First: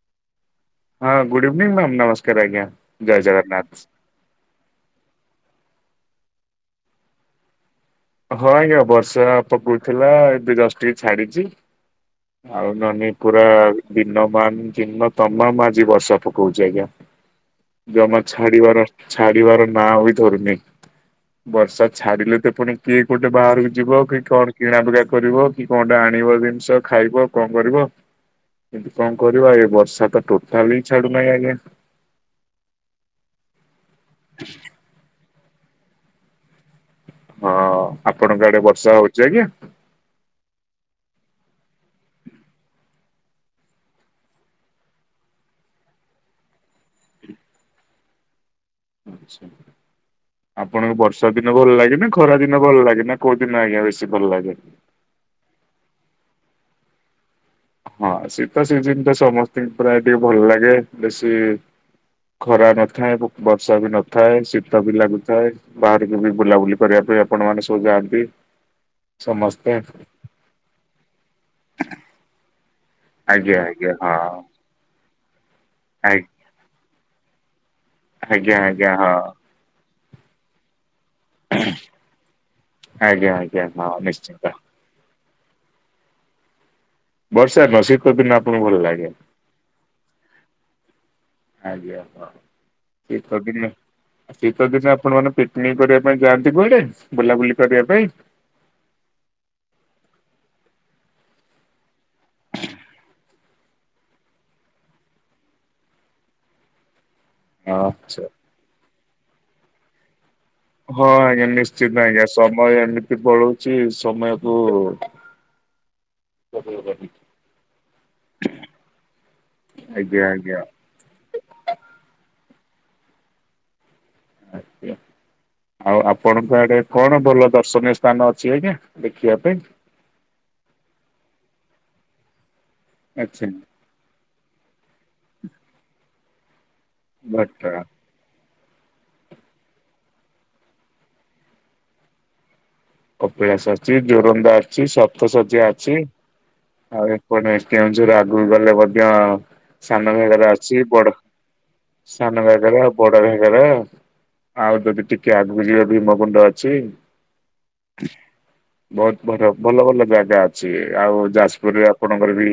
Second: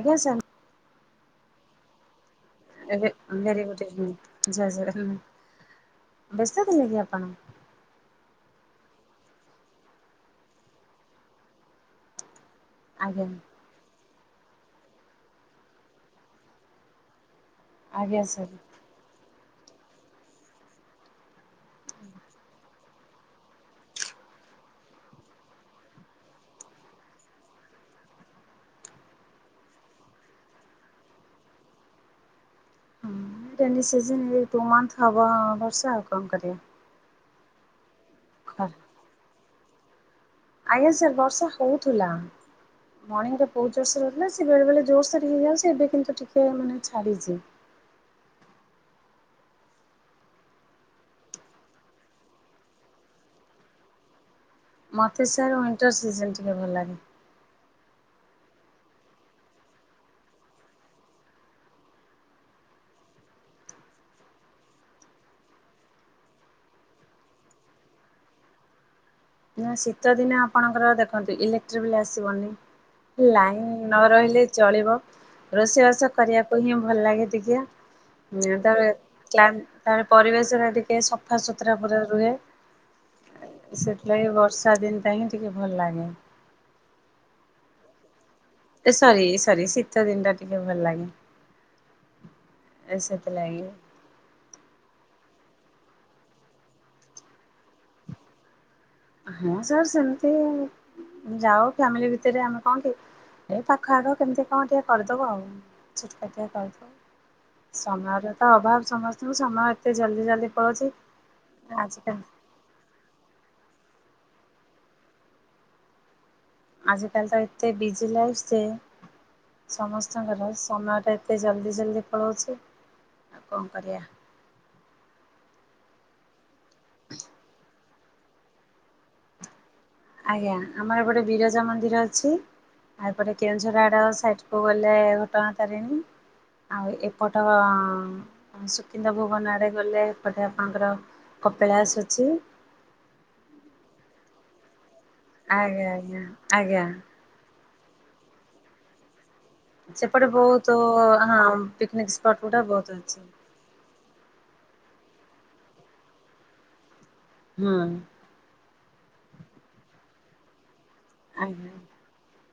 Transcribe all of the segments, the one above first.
ଆଜ୍ଞା ସାର୍। ହଁ good evening ma'am ନମସ୍କାର ଆଜ୍ଞା ଏବେ ଜୟ ଭେରି ଗୁଡ୍ ଜଗନ୍ନାଥ। ଇଭିନିଂ ଜୟ ଜଗନ୍ନା ବ୍ୟସ୍ତ ଥିଲେ କି ଆପଣ? ହଁ ଆଜ୍ଞା ବର୍ଷା ପକଉଥିଲା ଏବେ ଜଷ୍ଟ୍ ଟିକେ ଛାଡିଛି। ଆଉ ନହେଲେ ଆଜ୍ଞା ପୁରା ଦିନ ମାନ ଦିନ ତମାମ ଆଜି ବର୍ଷା ପକଉଛି ଆଜ୍ଞା। ଜମା ଆଜ୍ଞା ସାର୍ ଛାଡ଼ି ବାର ଛାଡ଼ି ବାର ନାଁ ବି ଧରୁନି। ବର୍ଷା ଛାଡ଼ିଲେ ତ ପୁଣି କିଏ କୋଉଠି ଟିକେ ବାହାରକୁ ଯିବ କି କଣ କିଣା ବିକା କରିବ କି କଣଟା ଆଣିବ ଜିନିଷ ଖାଇବ କଣ କରିବ। କିନ୍ତୁ କଣ କରିବା ଏ ବର୍ଷା ତ ଟୋଟାଲି ହିଁ ଛାଡୁନାହିଁ ଆଜ୍ଞା। ହୁଁ ତ ରେନି ସିଜନ୍ ଏଇ ଟୁ ମନ୍ଥ ହବ ବର୍ଷା ଆଉ କଣ କରିବା। ହଁ ଆପଣଙ୍କ ଆଡେ ଖରା ବର୍ଷା ହଉଛି ଆଜ୍ଞା? ଆଜ୍ଞା ସାର୍ ବର୍ଷା ହଉଥିଲା। ମଣିଙ୍ଗରେ ବହୁତ ଜୋରସରେ ହେଇଥିଲା ସେ ବେଳେ ବେଳେ ଜୋରସରେ ହେଇଯାଉଛି ଏବେ କିନ୍ତୁ ଟିକେ ମାନେ ଛାଡ଼ିଛିି। ଆଚ୍ଛା। ଆପଣଙ୍କୁ ବର୍ଷା ଦିନ ଭଲ ଲାଗେ ନାଁ ଖରା ଦିନ ଭଲ ଲାଗେ ନାଁ କୋଉ ଦିନ ଆଜ୍ଞା ବେଶୀ ଭଲ ଲାଗେ? ମତେ ସାର୍ ୱିଣ୍ଟର ସିଜିନ୍ ଟି ଭଲ ଲାଗେ। ହଁ ଶୀତ ସିଜିନ୍ ତ ସମସ୍ତିଙ୍କୁ ପ୍ରାୟ ଟିକେ ଭଲ ଲାଗେ ବେଶୀ ଖରା ନଥାଏ ବ ବର୍ଷା ବି ନଥାଏ ଶୀତ ବି ଲାଗୁଥାଏ ବାହାରକୁ ବି ବୁଲାବୁଲି କରିବା ପାଇଁ ଆପଣମାନେ ସବୁ ଯାଆନ୍ତି। ସମସ୍ତେ ଉଁ ଶୀତ ଦିନେ ଆପଣଙ୍କର ଦେଖନ୍ତୁ ଇଲେକ୍ଟ୍ରିବିଲ୍ ଆସିବନି। ଆଜ୍ଞା ଲାଇନ୍ ଆଜ୍ଞା ନ ହଁ ରହିଲେ ଚଳିବ ରୋଷେଇ ଆ ବାସ କରିବାକୁ ହିଁ ଭଲ ଲାଗେ ଟିକେ। ଆଜ୍ଞା ହୁଁ ଆଜ୍ଞା ତାପରେ ହଁ। ପ୍ଲାଣ୍ଟ୍ ତାପରେ ପରିବେଶ ଟା ଟିକେ ସ ସଫା ସୁତୁରା ପୁରା ରୁହେ ଆଜ୍ଞା ଆଜ୍ଞା ହଁ ସେଥିଲାଗି ନିଶ୍ଚିନ୍ତ ବର୍ଷା ଦିନଟା ହିଁ ଟିକେ ଭଲ ଲାଗେ। ବର୍ଷା ନୁହଁ ଶୀ ତ ଦିନ ଆପଣଙ୍କୁ ଭ ସରି ସରି ଶୀତ ଦିନ ଟା ଟିକେ ଭଲ ଲାଗେ। ଆଜ୍ଞା ହଁ ସେଥିଲାଗି। [unintelligible] ଶୀତ ଦିନେ ଆପଣ ମାନେ ପିକନିକ କରିବା ପାଇଁ ଯାଆନ୍ତି କୁଆଡେ? ବୁଲାବୁଲି କରିବା ପାଇଁ? ହଁ ସାର୍ ସେମିତି ଯାଉ ଫ୍ୟାମିଲି ଭିତରେ ଆମର। ଏ ପାଖ ଆଖ କେମିତି କଣ ଟିକେ କରିଦେବ ଆଉ ଛୁଟକାଟିଆ କରିଦବ। ହଁ ସମୟର ତ ଅଭାବ ସମସ୍ତଙ୍କୁ ସମୟ ଏତେ ଜଲଦି ଜଲଦି ହଁ ଆଜ୍ଞା ନିଶ୍ଚିତ ଆଜ୍ଞା ସମୟ ଏମିତି ପଳୁଛି ସମୟକୁ ଆଜିକାଲି ତ ଏତେ ବିଜି ଲାଇଫ ଯେ ଆଜ୍ଞା ସମସ୍ତଙ୍କର ଆଜ୍ଞା ସମୟଟା ଏତେ ଜଲ୍ଦି ଜଲଦି ପଳାଉଛି ଆଉ କଣ କରିବା। ଆଜ୍ଞା। ଆଉ ଆପଣଙ୍କ ଆଡେ କଣ ଭଲ ଦର୍ଶନୀୟ ସ୍ଥାନ ଅଛି ଆଜ୍ଞା ଦେଖିବା ପାଇଁ? ଆଜ୍ଞା ଆମର ଏପଟେ ବିରଜା ମନ୍ଦିର ଅଛି ଆଉପଟେ ଆଚ୍ଛା କେଉଁଝର ଆଡ ସାଇଟ୍ କୁ ଗଲେ ଘଟଣା ତାରିଣୀ, ଆଉ ଏପଟ ଘଟଗାଁ ସୁକିନ୍ଦା ଭୁବନ ଆଡ଼େ ଗଲେ ଏପଟେ ଆପଣଙ୍କର କପିଳାସ ଅଛି। କପିଳାସ ଅଛି ଜୋରନ୍ଦା ଅଛି ସପ୍ତସଜ୍ୟ ଆଜ୍ଞା ଅଛି ଆଜ୍ଞା ଆଜ୍ଞା ଆ [unintelligible] କେଉଝର ଆଗକୁ ଗଲେ ମଧ୍ୟ ସାନ ସେପଟେ ଘାଗରା ବହୁତ ଅଛି ବଡ ହଁ ପିକନିକ ସ୍ପଟ ସାନ ଗୁଡା ଘାଗରା ବହୁତ ଅଛି। ବଡ ଘାଗରା। ଆଉ ଯଦି ଟିକେ ଆଗକୁ ଯିବେ ଭୀମକୁୁଣ୍ଡ ଅଛି। ହଁ। ବହୁତ ଭଲ ଭଲ ଭଲ ଜାଗା ଅଛି, ଆଉ ଆଜ୍ଞା ଯାଜପୁରରେ ଆପଣଙ୍କର ବି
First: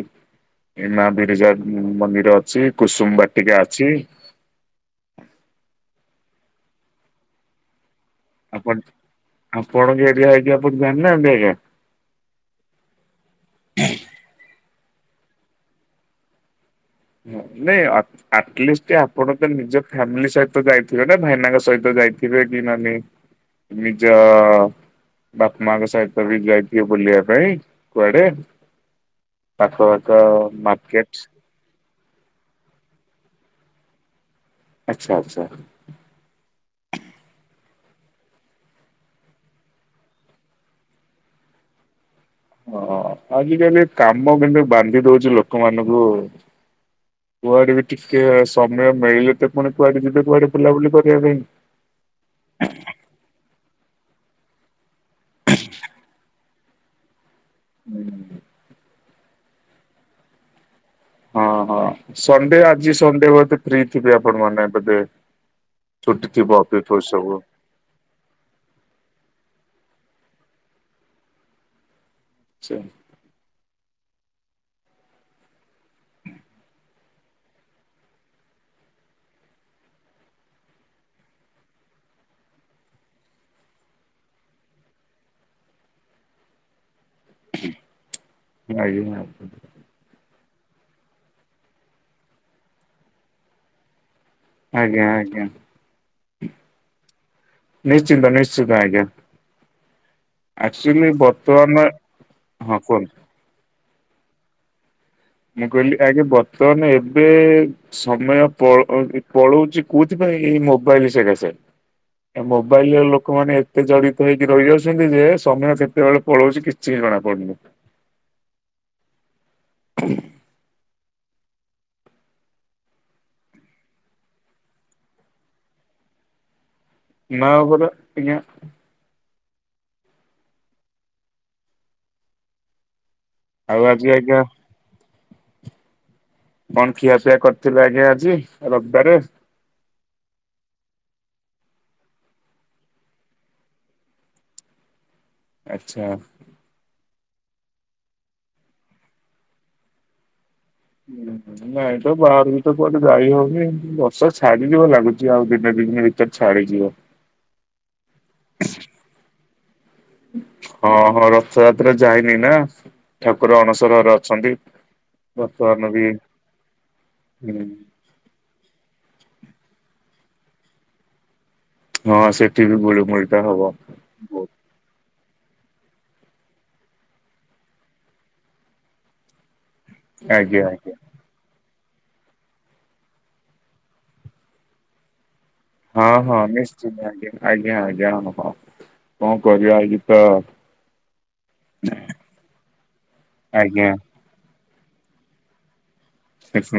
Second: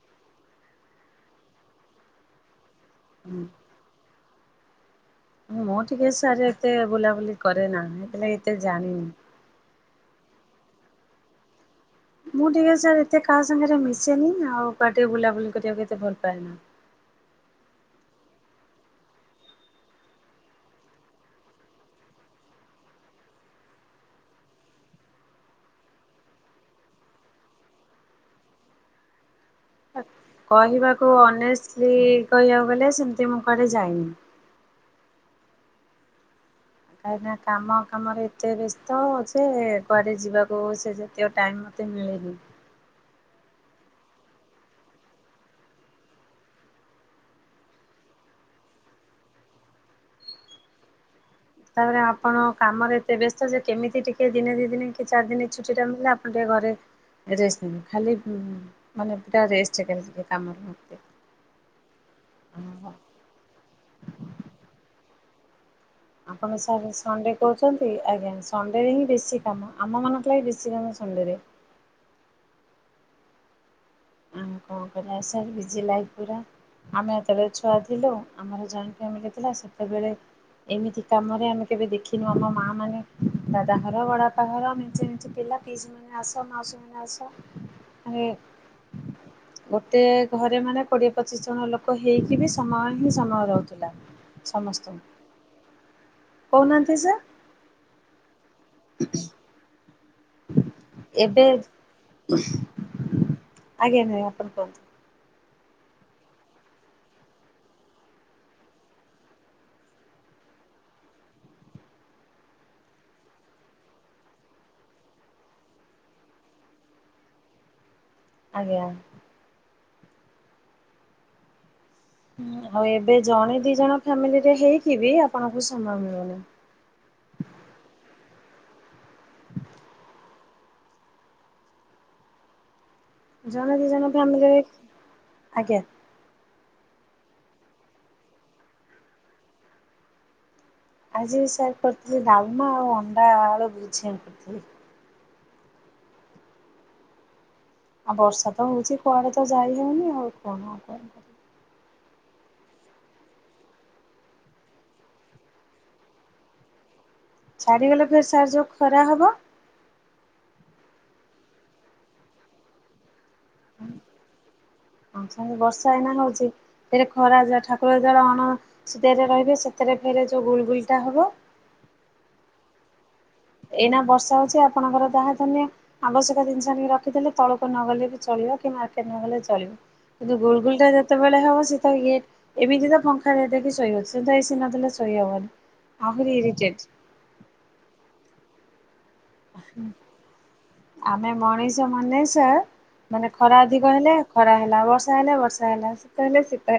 ମା ବିରିଜା ମନ୍ଦିର ଅଛି, ହୁଁ କୁସୁମବାଟିକା ଅଛି। ମୁଁ ଟିକେ ସାର୍ ଏତେ ବୁଲାବୁଲି କରେ ନା ହେଥିଲା ଏତେ ଜାଣିନି। ଆପଣ ଙ୍କ ଏରିଆ ହେଇକି ଆପଣ ଜାଣିନାହାନ୍ତି ଆଜ୍ଞା। ମୁଁ ଟିକେ ସାର୍ ଏତେ କାହା ସାଙ୍ଗରେ ମିଶେନି, ଆଉ କାହା ଟିକେ ବୁଲାବୁଲି କରିବାକୁ କେତେ ଭଲ ପାଏନା। [unintelligible] ଆଟଲିଷ୍ଟ୍ ଆପଣ ତ ନିଜ ଫ୍ୟାମିଲି ସହିତ ଯାଇଥିବେ ନା ଭାଇନାଙ୍କ ସହିତ ଯାଇଥିବେ କି ନନି ନିଜ ବାପା ମାଆଙ୍କ ସହିତ ବି ଯାଇଥିବେ ବୁଲିବା ପାଇଁ କୁଆଡେ? ପାଖ ପାଖ ମାର୍କେଟ [unintelligible] ସେ କହିବାକୁ ଗଲେ ସେମିତି ମୁଁ କଆଡେ ଯାଇନି। ଆଚ୍ଛା ଆଚ୍ଛା। କାହିଁକି ନା କାମ ଫାମରେ ଏତେ ବ୍ୟସ୍ତ ଯେ କୁଆଡ଼େ ଯିବାକୁ ସେ [unintelligible] ଟାଇମ୍ ମୋତେ ମିଳେନି। ହଁ ଆଜିକାଲି କାମ କିନ୍ତୁ ବାନ୍ଧି ଦୋଉଚି ଲୋକମାନଙ୍କୁ। କୁଆଡେ ବି ଟିକେ ସମୟ ପାଇଲେ ତ ପୁଣି କୁଆଡେ ଯିବେ କୁଆଡେ ବୁଲାବୁଲି କରିବା ପାଇଁ। ତାପରେ ଆପଣ କାମରେ ଏତେ ବ୍ୟସ୍ତ ଯେ କେମିତି ଟିକେ ଦିନେ ଦି ଦିନ କି ଚାରି ଦିନ ଛୁଟି ଟା ମିିଲେ ଆପଣ ଟିକେ ଘରେ ଟେଷ୍ଟ ଖାଲି ପାଇଁ। ମାନେ ପୁରା ରେଷ୍ଟ [unintelligible] ହଁ ହଁ ସଣ୍ଡେ ଆଜି ସଣ୍ଡେ ବୋଧେ ଫ୍ରି ଥିବେ ଆପଣ ମାନେ ବୋଧେ। ଛୁଟି ଆପଣ ଥିବ ସାର୍ [unintelligible] ସଣ୍ଡେ ସବୁ। ଆଜ୍ଞା ସଣ୍ଡେ ରେ ହିଁ ବେଶୀ କାମ, ଆମ ମାନଙ୍କ ଲାଗି ବେଶୀ କାମ ସଣ୍ଡେ ରେ। ଆଚ୍ଛା। ଆମ କଣ କରିବା ସାର୍ ବିଜି ଲାଇଫ ପୁରା। ଆମେ ଯେତେବେଳେ ଛୁଆ ଥିଲୁ ଆମର ଯଏଣ୍ଟ ଫ୍ୟାମିଲ ଥିଲୁ ସେତେବେଳେ ଏମିତି କାମରେ ଆମେ କେବେ ଦେଖିନୁ ଆମ ମାଆ ମାନେ ଦାଦା ଘର ବଡ ବାପା ଘର [unintelligible] ପିଲା ପିଶି ମାନେ ଆସ ମାଉସି [unintelligible] [unintelligible] ଗୋଟେ ଘରେ ମାନେ କୋଡ଼ିଏ ପଚିଶ ଜଣ ଲୋକ ହେଇକି ବି ସମୟ ହିଁ ସମୟ ରହୁଥିଲା ଆଜ୍ଞା ଆଜ୍ଞା ସମସ୍ତଙ୍କୁ। କହୁନାହାନ୍ତି ସାର୍? ନିଶ୍ଚିନ୍ତ ନିଶ୍ଚିନ୍ତ ଆଜ୍ଞା। ଆକ୍ଚୁଆଲି ଏବେ ବର୍ତ୍ତମାନର ହଁ କୁହନ୍ତୁ। ଆଜ୍ଞା ନାଇଁ ଆପଣ କୁହନ୍ତୁ। ମୁଁ କହିଲି ଆଜ୍ଞ ବର୍ତ୍ତମାନ ଏବେ ସମୟ ପ ପଳଉଛି କୋଉଥିପାଇଁ ଏଇ ମୋବାଇଲ ସେକାସେ। ଏ ମୋବାଇଲରେ ଲୋକମାନେ ଏତେ ଜଡିତ ହେଇକି ରହିଯାଉଛନ୍ତି ଯେ ସମୟ କେତେବେଳେ ପଳଉଛି କି ଛି କଣା ପଡୁନୀ। ଆଜ୍ଞା। [unintelligible] ଆଉ ଏବେ ଜଣେ ଦି ଜଣ ଫ୍ୟାମିଲିରେ ହେଇକି ବି ଆପଣଙ୍କୁ ସମୟ ମିଳୁନି। ନା ପରା ଆଜ୍ଞା। ଜଣେ ଆଉ ଦି ଆଜି ଜଣ ଆଜ୍ଞା ଫାମିଲି ଆଜ୍ଞା। କଣ ଖିଆପିଆ କରିଥିଲେ ଆଜ୍ଞା ଆଜି ରବିବାରେ? ଆଜି ବି ସାର୍ କରିଥିଲି ଡାଲମା ଆଉ ଅଣ୍ଡା ଆଳୁ ବୁଝିଆ କରିଥିଲି। ଆଛା। ଆଉ ବର୍ଷା ତ ହଉଛି କୁଆଡେ ତ ଯାଇ ହଉନି ଆଉ କଣ କ ହୁଁଁ ହୁଁ। ନାଇଁ ତ ବାହାରୁ ବି ତ କୁଆଡେ ଯାଇ ହଉନି ଏ ବର୍ଷ ଛାଡିଯିବା ଲାଗୁଚି ଆଉ ଦିନେ ଦି ଦିନ ଭିତରେ ଛାଡିଯିବ। ଛାଡ଼ିଗଲେ ଫେର୍ ସାର ଯୋଉ ଖରା ହେବ। ହଁ ହଁ ରଥଯାତ୍ରା ଯାଇନି ନା। ଠାକୁର ଅଣସର ଘରେ ଅଛନ୍ତି ବର୍ତ୍ତମାନ ବର୍ଷା ବି ଏଇନା ହଉଛି ଏରେ ଖରା ହୁଁ ଯା ଠାକୁର ଳଳେ ଅଣ ସଦେଇରେ ରହିବେ ସେଥିରେ ଫେରେ ଯୋଉ ଗୁଲ ଗୁଲଟା ହବ ହଁ ସେଠି ବି ଗୁଳିମୁଳିଟା ହବ। ଏଇନା ବର୍ଷା ହେଉଚି ଆପଣଙ୍କର ତାହା ଧନ୍ୟ ଆବଶ୍ୟକ ଜିନିଷ ଆଣିକି ରଖିଦେଲେ ତଳକୁ ନଗଲେ ବି ଚଳିବ କି ମାର୍କେଟ ନଗଲେ ବି ଚଳିବ। କି ଗୋଳ ଆଜ୍ଞା ଗୁଲଟା ଆଜ୍ଞା ଯେତେ ସେତେବେଳେ ହବ ସୀ ତ ଇ ଏମିତି ତ ପଙ୍ଖା ଦେଇକି ଶୋଇହଉଛି ଏସି ନଲେ ଶୋଇ ହବନି। ହଁ ଆହୁରି ହଁ ଇରିଟେଟ୍। ନିଶ୍ଚନ୍ତ ଆଜ୍ଞା ଆଜ୍ଞା ଆଜ୍ଞା ହଁ ହଁ। କଣ କରିବା ଆଜି ତ ଆମେ ମଣିଷ ମନଷ ମାନେ ସାର ଖରା ଆଜ୍ଞା ଅଧିକ ହେଲେ ଖରା ହେଲା ବର୍ଷା ହେଲା ବର୍ଷା ହେଲା ଶୀତ ହେଲେ ଶୀତ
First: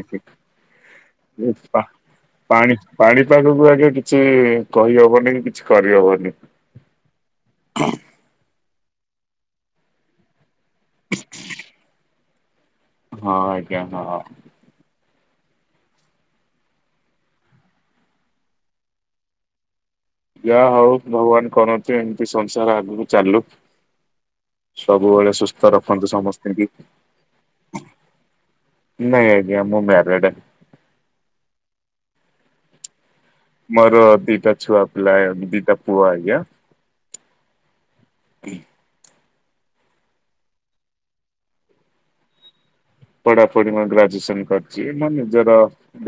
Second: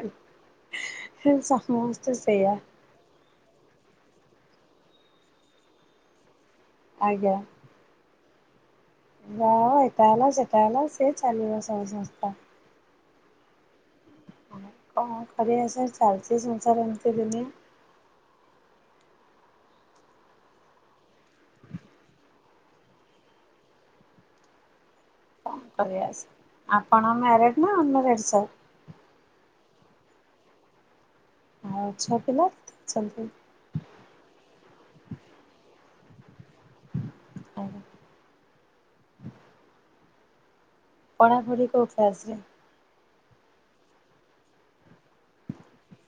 ହେଲା ପା- ସମସ୍ତେ ସେଇଆ। ପାଣି ପାଣିପାଗକୁ ଆଗେ କିଛି କହିହବନି କି କିଛି କରିହବନି। ଆଜ୍ଞା। ବା ଏଟା ହେଲା ସେଟା ହେଲା ସେ ଚାଲିବ ସବୁ ସଂସ୍ଥା। ହଁ ଆଜ୍ଞା ହଁ। କଣ କରିବା ସାର୍ ଚାଲିଚି ସଂସାର ଏମିତି ଦୁନିଆ। ଯା ହଉ ଭଗବାନ କରନ୍ତୁ ଏମିତି ସଂସାର ଆଗକୁ ଚାଲୁ। ସବୁବେଳେ କଣ ସୁସ୍ଥ ରଖନ୍ତୁ କରିବା ସାର୍। ସମସ୍ତିଙ୍କି। ଆପଣ ମ୍ୟାରେଡ୍ ନା ଅନମ୍ୟାରେଡ୍ ସାର୍? ନାଇଁ ଆଜ୍ଞା ମୁଁ ମ୍ୟାରେଡେ। ଆଉ ଛୁଅ ପିଲା [unintelligible] ମୋର ଦିଟା ଛୁଆ ପିଲା ଦିଟା ପୁଅ ଆଜ୍ଞା [unintelligible] [inaudible] ପଢାପଢି କଉ କ୍ଲାସ୍ ରେ? ପଢାପଢି ମୁଁ ଗ୍ରାଜ୍ୟୁଏସନ୍ କରିଚି ମୋ ନିଜର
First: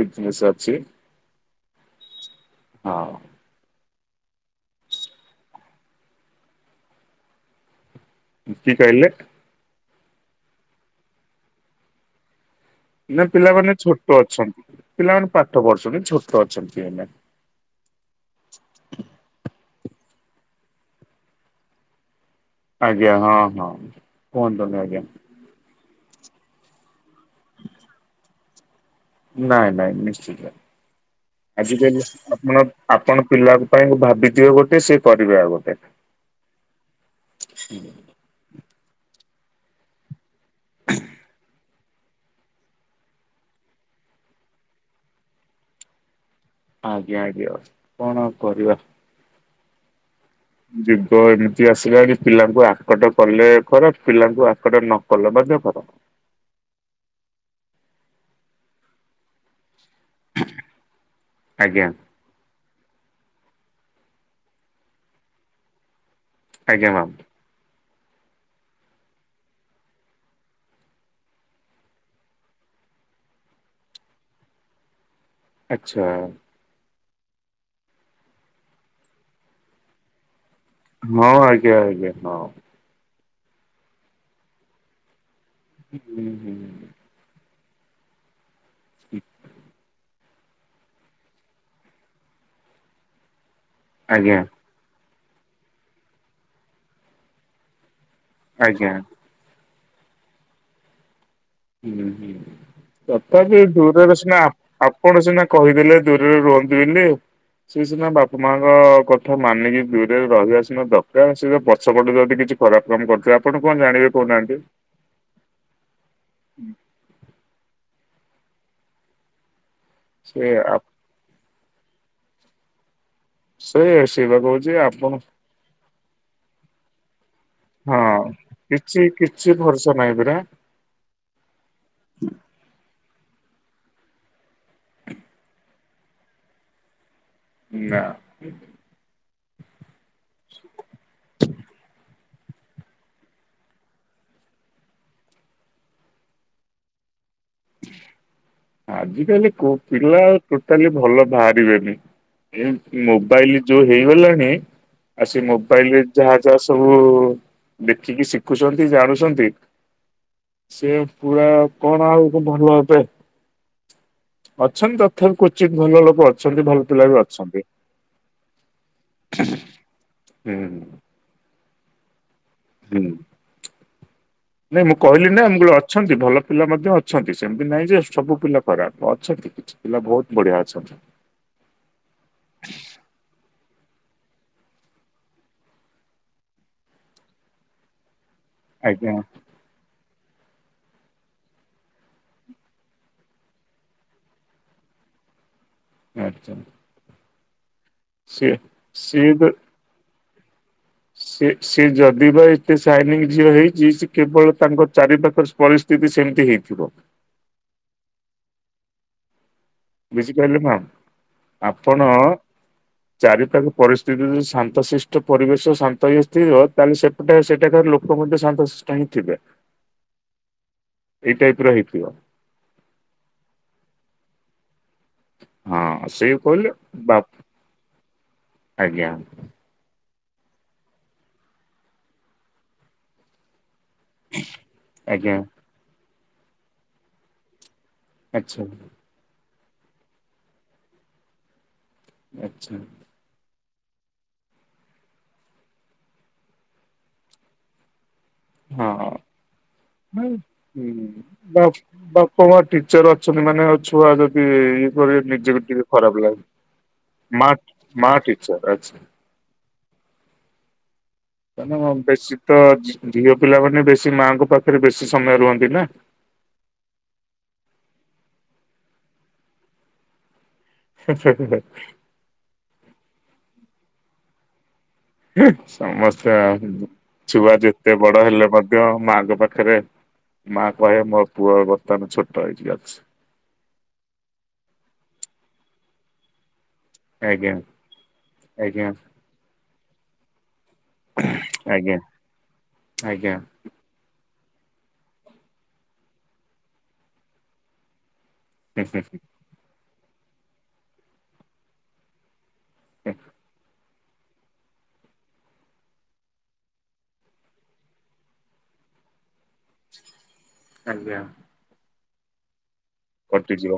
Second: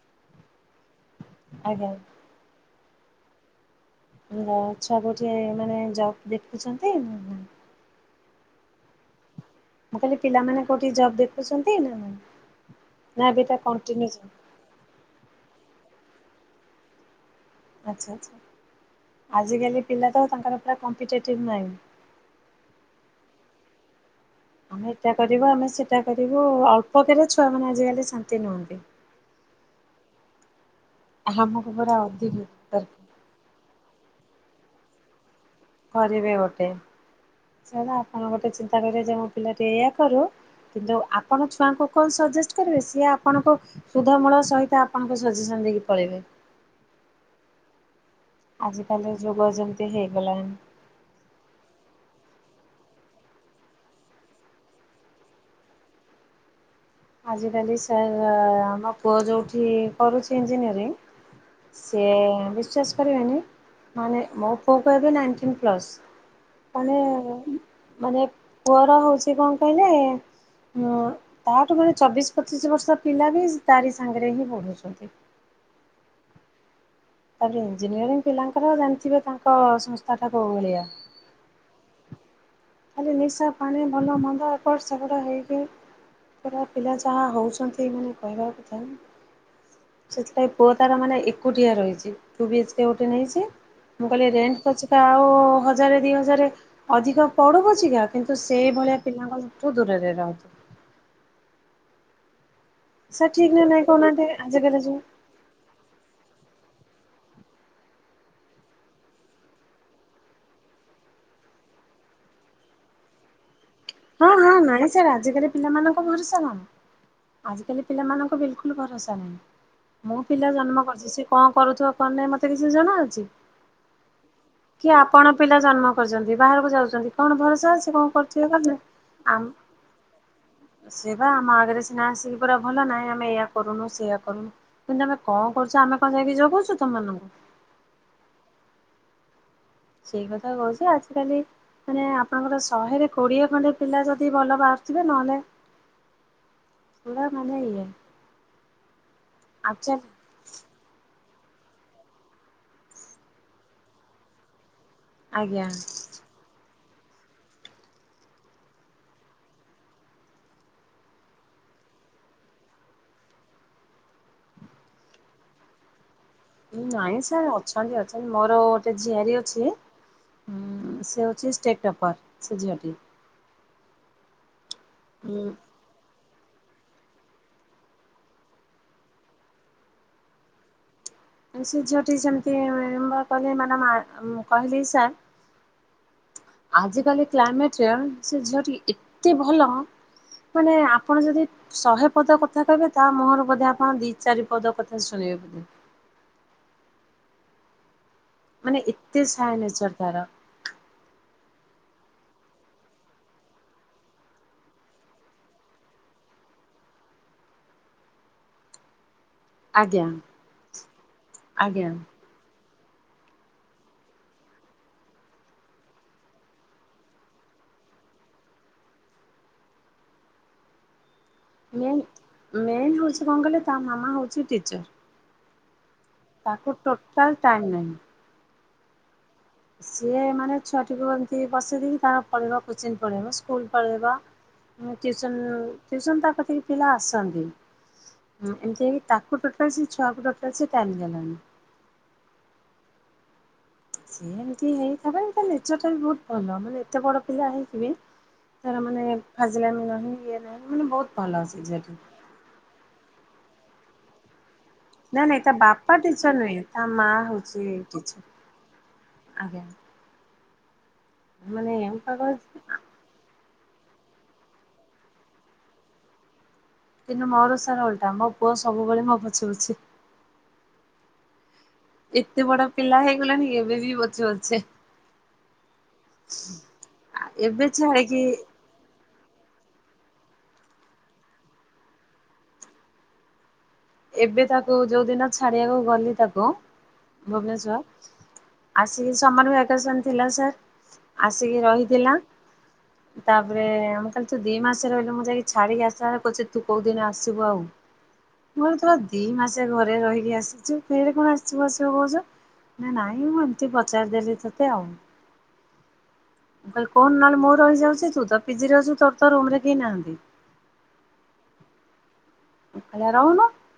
ବିଜ୍ନେସ୍ ଅଛି। ଆଜ୍ଞା। ହଁ। [unintelligible] ଏମାନେ ଜବ୍ ଦେଖୁଚନ୍ତି। କିଏ କହିଲେ? ମୁଁ କହିଲି ପିଲାମାନେ କଉଠି ଜବ୍ ଦେଖୁଚନ୍ତି ନା ନାହିଁ? ନା ପିଲାମାନେ ଛୋଟ ଅଛନ୍ତି ପିଲାମାନେ ପାଠ ପଢୁଚନ୍ତି ଛୋଟ ଅଛନ୍ତି ଏଇନେ। ଆଚ୍ଛା ଆଚ୍ଛା ଆଜିକାଲି ପିଲା ତ ତାଙ୍କର ପୁରା କମ୍ପିଟେଟିଭ ମାଇଣ୍ଡ୍। ଆଜ୍ଞା- ହଁ -ହଁ। କୁହନ୍ତୁନି ଆମେ ଆଜ୍ଞା ଏଟା କରିବୁ ଆମେ ସେଟା କରିବୁ ଅଳ୍ପକେରେ ଛୁଆ ମାନେ ଆଜିକାଲି ଶାନ୍ତି ନୁହନ୍ତି। ନାଇଁ ନାଇଁ ନିଶ୍ଚିତ ଆମକୁ ପୁରା ଆଜିିକାଲି ଅଧିକ ଆପଣ ଦରକାର। ଆପଣ ପିଲାଙ୍କ ପାଇଁ ଭାବିଥିବେ ଗୋଟେ ସିଏ କରିବେ ଆଉ ଗୋଟେ। କରିବେ ଗୋଟେ ସେଇଆ ଆପଣ ଗୋଟେ ଚିନ୍ତା କରିବେ ଯେ ମୋ ପିଲାଟି ଏଇଆ କରୁ କିନ୍ତୁ ଆପଣ ଛୁଆଙ୍କୁ କଣ ସଜେଷ୍ଟ୍ କରିବେ ସିଏ ଆପଣଙ୍କୁ ସୁଧ ମୂଳ ସହିତ ଆପଣଙ୍କ ସଜେସନ୍ ଦେଇକି ପଳେଇବେ। ଆଜ୍ଞା ଆଜ୍ଞା କଣ କରିବା ଆଜିକାଲି ଯୁଗ ଯେମିତି ହେଇଗଲାଣି। ଯୁଗ ଏମିତି ଆସିଲା କି ପିଲାଙ୍କୁ ଆକଟ କଲେ ଖରାପ୍ ପିଲାଙ୍କୁ ଆକଟ ନ କଲେ ମଧ୍ୟ ଖରାପ୍। ଆଜିକାଲି ସାର୍ ଆମ ପୁଅ ଯଉଠି କରୁଚି ଇଞ୍ଜିନିୟରିଂ ଆଜ୍ଞା ସିଏ ବିଶ୍ୱାସ୍ କରିବେନି ମାନେ ମୋ ପୁଅକୁ ଏବେ ନାଇନ୍ଟିନ୍ ପ୍ଲସ୍ ଆଜ୍ଞା ମାନେ ମ୍ୟାମ୍ ମାନେ ପୁଅର ହଉଚି କଣ କହିଲେ ତାଠୁ ମାନେ ଚବିଶ୍ ପଚିଶି ବର୍ଷ ପିଲା ବି ତାରି ସାଙ୍ଗେରେ ହିଁ ପଢୁଚନ୍ତି। ଆଚ୍ଛା। ତାପରେ ଇଞ୍ଜିନିୟରିଂ ପିଲାଙ୍କର ଜାଣିଥିବେ ତାଙ୍କ ସଂସ୍ଥା ଟା କଉ ଭଳିଆ। ହଁ ଆଜ୍ଞା -ଆଜ୍ଞା ହଁ। ଖାଲି ନିଶା ପାଣି ଭଲ ମନ୍ଦ ଏପଟ୍ ସେପଟ୍ ହେଇକି ହୁଁ ପୁରା ପିଲା ହୁଁ ଯାହା ହଉଚନ୍ତି ମାନେ କହିବା କଥା ସେଥିପାଇଁ ପୁଅ ତାର ମାନେ ଏକୁଟିଆ ରହିଚି ଟୁ ବି ଏଚ୍ କେ ଗୋଟେ ନେଇଚି ମୁଁ କହିଲି ଆଜ୍ଞା ରେଣ୍ଟ୍ ପଛେ ଆଉ ହଜାରେ ଦି ହଜାରେ ଅଧିକ ପଡୁ ପଛିିକା କିନ୍ତୁ ଆଜ୍ଞା ସେଇଭଳିଆ ପିଲାଙ୍କ ଠାରୁ ଦୂରରେ ରହ ତୁ। ହୁଁ ହୁଁ ସାର୍ ଠିକ୍ ତଥାପି ନା ନାଇଁ ଦୂରରେ କହୁନାହାନ୍ତି ସିନା ଆଜିକାଲି ଯୋଉ ଆ-ଆପଣ ସିନା କହିଦେଲେ ଦୂରରେ ରୁହନ୍ତି ବୋଲିି ସିଏ ସିନା ବାପା ମାଙ୍କ କଥା ମାନିକି ଦୂରରେ ରହିବା ସିନା ଦରକାର ସେ ପଛପଟେ ଯଦି କିଛି ଖରାପ୍ କାମ କରୁଥିବା ହଁ ହଁ ନାଇଁ ସାର୍ ଆଜିକାଲି ପିଲାମାନଙ୍କୁ ଭରଷା କଣ। ଆଜିକାଲି ପିଲାମାନଙ୍କୁ ବିଲକୁଲ୍ ଭରଷା ନାହିଁ ମୁଁ ସେ ପିଲା ଜନ୍ମ କରିଚି ସେ କଣ କରୁଥିବ କଣ ନାଇଁ ମତେ କିଛି ଜଣାଅଛି। ସେଇଆ ସେଇପା କହୁଚି ଆପଣଙ୍କୁ ପିଲା ଜନ୍ମ କରିଚନ୍ତି ବାହାରକୁ ଯାଉଚନ୍ତି କଣ ଭରଷା ଅଛି କଣ ହଁ କରୁଥିବେ କଣ ନାଇଁ। କିଛି କିଛି ଭରଷା ନାହିଁ ପରା। ସିଏ ବା ଆମ ଆଗେରେ ସିନା ଆସିକି ପୁରା ଭଲ ନାହିଁ ଆମେ ଏଇଆ କରୁନୁ ସେଇଆ କରୁନୁ କିନ୍ତୁ ତମେ କଣ କରୁଚ ଆମେ କଣ ଯାଇକି ଜଗୁଚୁ ତମ ମାନଙ୍କୁ। ନାଁ। ସେଇ କଥା କହୁଚି ଆଜିକାଲି ମାନେ ଆମର ଶହେରେ କୋଡ଼ିଏ ଖଣ୍ଡେ ପିଲା ଯଦି ଭଲ ବାହାରୁଥିବେ ନହେଲେ ପୁରା ମାନେ ଇଏ। ଆଜିକାଲି କୋ ଆଚାର ପିଲା ଟୋଟାଲି ଭଲ ବାହାରିବେନି ଏମୋବାଇଲ ଯୋଉ ହେଇଗଲାଣି ଆଉ ଆଜ୍ଞା ସେମୋବାଇଲରେ ଯାହା ଯାହା ସବୁ ଦେଖିକି ଶିଖୁଛନ୍ତି ଜାଣୁଛନ୍ତି ସିଏ ପୁରା କଣ ଆଉ ଭଲ ହେବେ ଅଛନ୍ତି ତଥାପି କ୍ଵଚିତ୍ ଭଲ ଲୋକ ଅ ନାଇଁ ସାର୍ ଅଛନ୍ତି ଅଛନ୍ତି ମୋର ଗୋଟେ ଝିଆରୀ ଅଛି ହୁଁ ସେହଉଛି ଷ୍ଟେଟ୍ ଟପର୍ ସେଝିଅଟି ହୁଁ। ନାଇଁ ମୁଁ କହିଲିନା ମୁଁ ଉଁ କହିଲି ଅଛ ଅଛନ୍ତି ଭଲ ପିଲା ମଧ୍ୟ ଅଛନ୍ତି ସେମିତି ନାହିଁଯେ ସବୁ ପିଲା ଖରାପ୍ ଅଛନ୍ତି। ପିଲା ବହୁତ୍ ବଢ଼ିଆ ଅଛନ୍ତି। ସେଝିଅଟି ସେମିତି କିମ୍ବା କହିଲେ ମାନେ ମା [unintelligible] ଆଜିକାଲି କ୍ଲାଇମେଟରେ ସେଝିଅଟି ଆଜ୍ଞା ଏତେ ଭଲ ମାନେ ଆପଣ ଯଦି ଶହେ ପଦ କଥା କହିବେ ତାମୁହଁରୁ ବୋଧେ ଆପଣ ଦି ଚାରି ପଦ କଥା ଶୁଣିବେ ବୋଧେ। ଆଚ୍ଛା। ସିଏ ମାନେ ଏତେ ସାଏ ନେଚର୍ ତାର। ସେ ସେ ଯଦିିବା ଏତେ ସାଇଲେଣ୍ଟ ଝିଅ ହେଇଚି ସେକେବଳ ତାଙ୍କ ଚାରିପାଖ ପରିସ୍ଥି ସ୍ଥିତି ସେମିତି ହେଇଥିବ। ଆଜ୍ଞା ବୁଝିପାରିଲେ ମା ଆଜ୍ଞା ଆପଣ ଚାରିପାଖ ପରିସ୍ଥିତି ଯଦି ଶାନ୍ତଶିଷ୍ଟ ପରିବେଶ ଶାନ୍ତିସ୍ଥିତି ତାହେଲେ ସେପଟେ ସେଟା ଲୋ ଲୋକ ମଧ୍ୟ ସାନ୍ତ ଶିଷ୍ଟହି ଥିବେ। [inaudible] ଏଇ ଟାଇପର ମେନ୍ ହେଇଥିବ। ମେନ୍ ହେଉଚି କଣ କହଲେ ତାମାମା ହେଉଚି ଟିଚର୍ ହଁ ସେଇ କହିଲେ ବାପ୍ ଟୋଟାଲ ଟାଇମ ନାହିଁ। ଆଜ୍ଞା। ସିଏ ମାନେ ଛୁଆଟିକୁ ଏମିତି ବସେଇ ଦେଇକି ତାର ପଳେଇବ କୋଚିଂ ପଳେଇବ ସ୍କୁଲ୍ ପଳେଇବ ଉଁ ଆଜ୍ଞା ଟିସନ୍ ଟିସନ୍ ତାକତି ପିଲା ଆସନ୍ତି। ଉଁ ଆଚ୍ଛା ଏମିତି ହେଇକି ତାକୁ ଟୋଟାଲ୍ ସେଛୁଆକୁ ଟୋଟାଲ ସେଟାଇମ୍ ଦେଲାନି। ଆଚ୍ଛା। ସିଏ ଏମତି ହେଇତାର ତାନେଚରଟାବି ବହୁତ୍ ଭଲ ମାନେ ଏତେ ବଡ଼ ପିଲା ହେଇକିବି ତାର ହଁ ମାନେ ଖାଜିଲାମ୍ ନାହିଁ ଇଏ ନାହିଁ ମାନେ ବହୁତ୍ ଭଲ ସେଝିଅଟି। ହଁ ମା ଟିଚର୍ ଅଛନ୍ତି ମାନେ ଆଉ ଛୁଆ ଯଦି କରିବେ ନାଇ ନାଇଁ ତା ନିଜକୁ ଟିକେ ବାପା ଖରାପ ଟିଚର ଲାଗେ ନୁହେଁ ତାମା ମା ହଉଚି ମା ଟିଚର ଆଚ୍ଛା। ଆଜ୍ଞା। ମାନେ ତମ ପାଗ ବେଶୀତ ଝିଅ ପିଲା ମାନେ ବେଶୀ ମାଆଙ୍କ ପାଖରେ ବେଶୀ ସମୟ ରୁହନ୍ତିନା? କିନ୍ତୁ ମୋର ସାର୍ ଓଲଟା ମୋ ପୁଅ ସବୁବେଳେ ମୋ ପଛେ ପଛେ। [unintelligible] ଏତେ ବଡ଼ ପିଲା ହେଇଗଲେଣି ଏବେବି ପଛେ ପଛେ। ସମସ୍ତେ ଛୁଆ ଏବେ ଯେତେ ଛାଡିକି ବଡ଼ ହେଲେ ମ ଧ୍ୟ ମାଆଙ୍କ ପାଖରେ ମାକହେ ମୋପୁଅ ବର୍ତ୍ତମାନେ ଛୋଟ ହେଇକି ଅଛି‌ ଏବେତାକୁ ଯୋଉଦିନ ଛାଡ଼ିବାକୁ ଗଲି ତାକୁ ଆଜ୍ଞା ଭୁବନେଶ୍ଵର ଆଜ୍ଞା ଆସିକି ସମାର ଭ୍ୟାକେସନ ଥିଲା ସାର୍ ଆସିକି ଆଜ୍ଞା ରହିଥିଲା ଆଜ୍ଞା ତାପରେ କାଲି ତୁ ଦି ମାସ ରହିଲୁ ମୁଁ ଯାଇକି ଛାଡ଼ିକି ଆସିବ କୁ ତୁ କୋଉଦିନ ଆସିବୁ ଆଉ। ମୋ ତୁ ପା ଆଜ୍ଞା ଦି ମାସେ ଘରେ ରହିକି ଆସିଛୁ ଫେରେ କଣ ଆସିିବୁ ଆସିବୁ କହୁଛ। ନା ନାଇଁ ମୁଁ ଏମିତି ପଚାରିଦେଲି ତତେ ଆଉ। ଭ କହ ନହେଲେ ମୁଁ ରହିଯାଉଛି ତୁ ତ ପିଜିରେଛୁ ତୋର ତ ରୁମ ରେ କେହି ନାହାନ୍ତି। ଆଜ୍ଞା। [unintelligible] ରହୁନୁ। କଟିଯିବ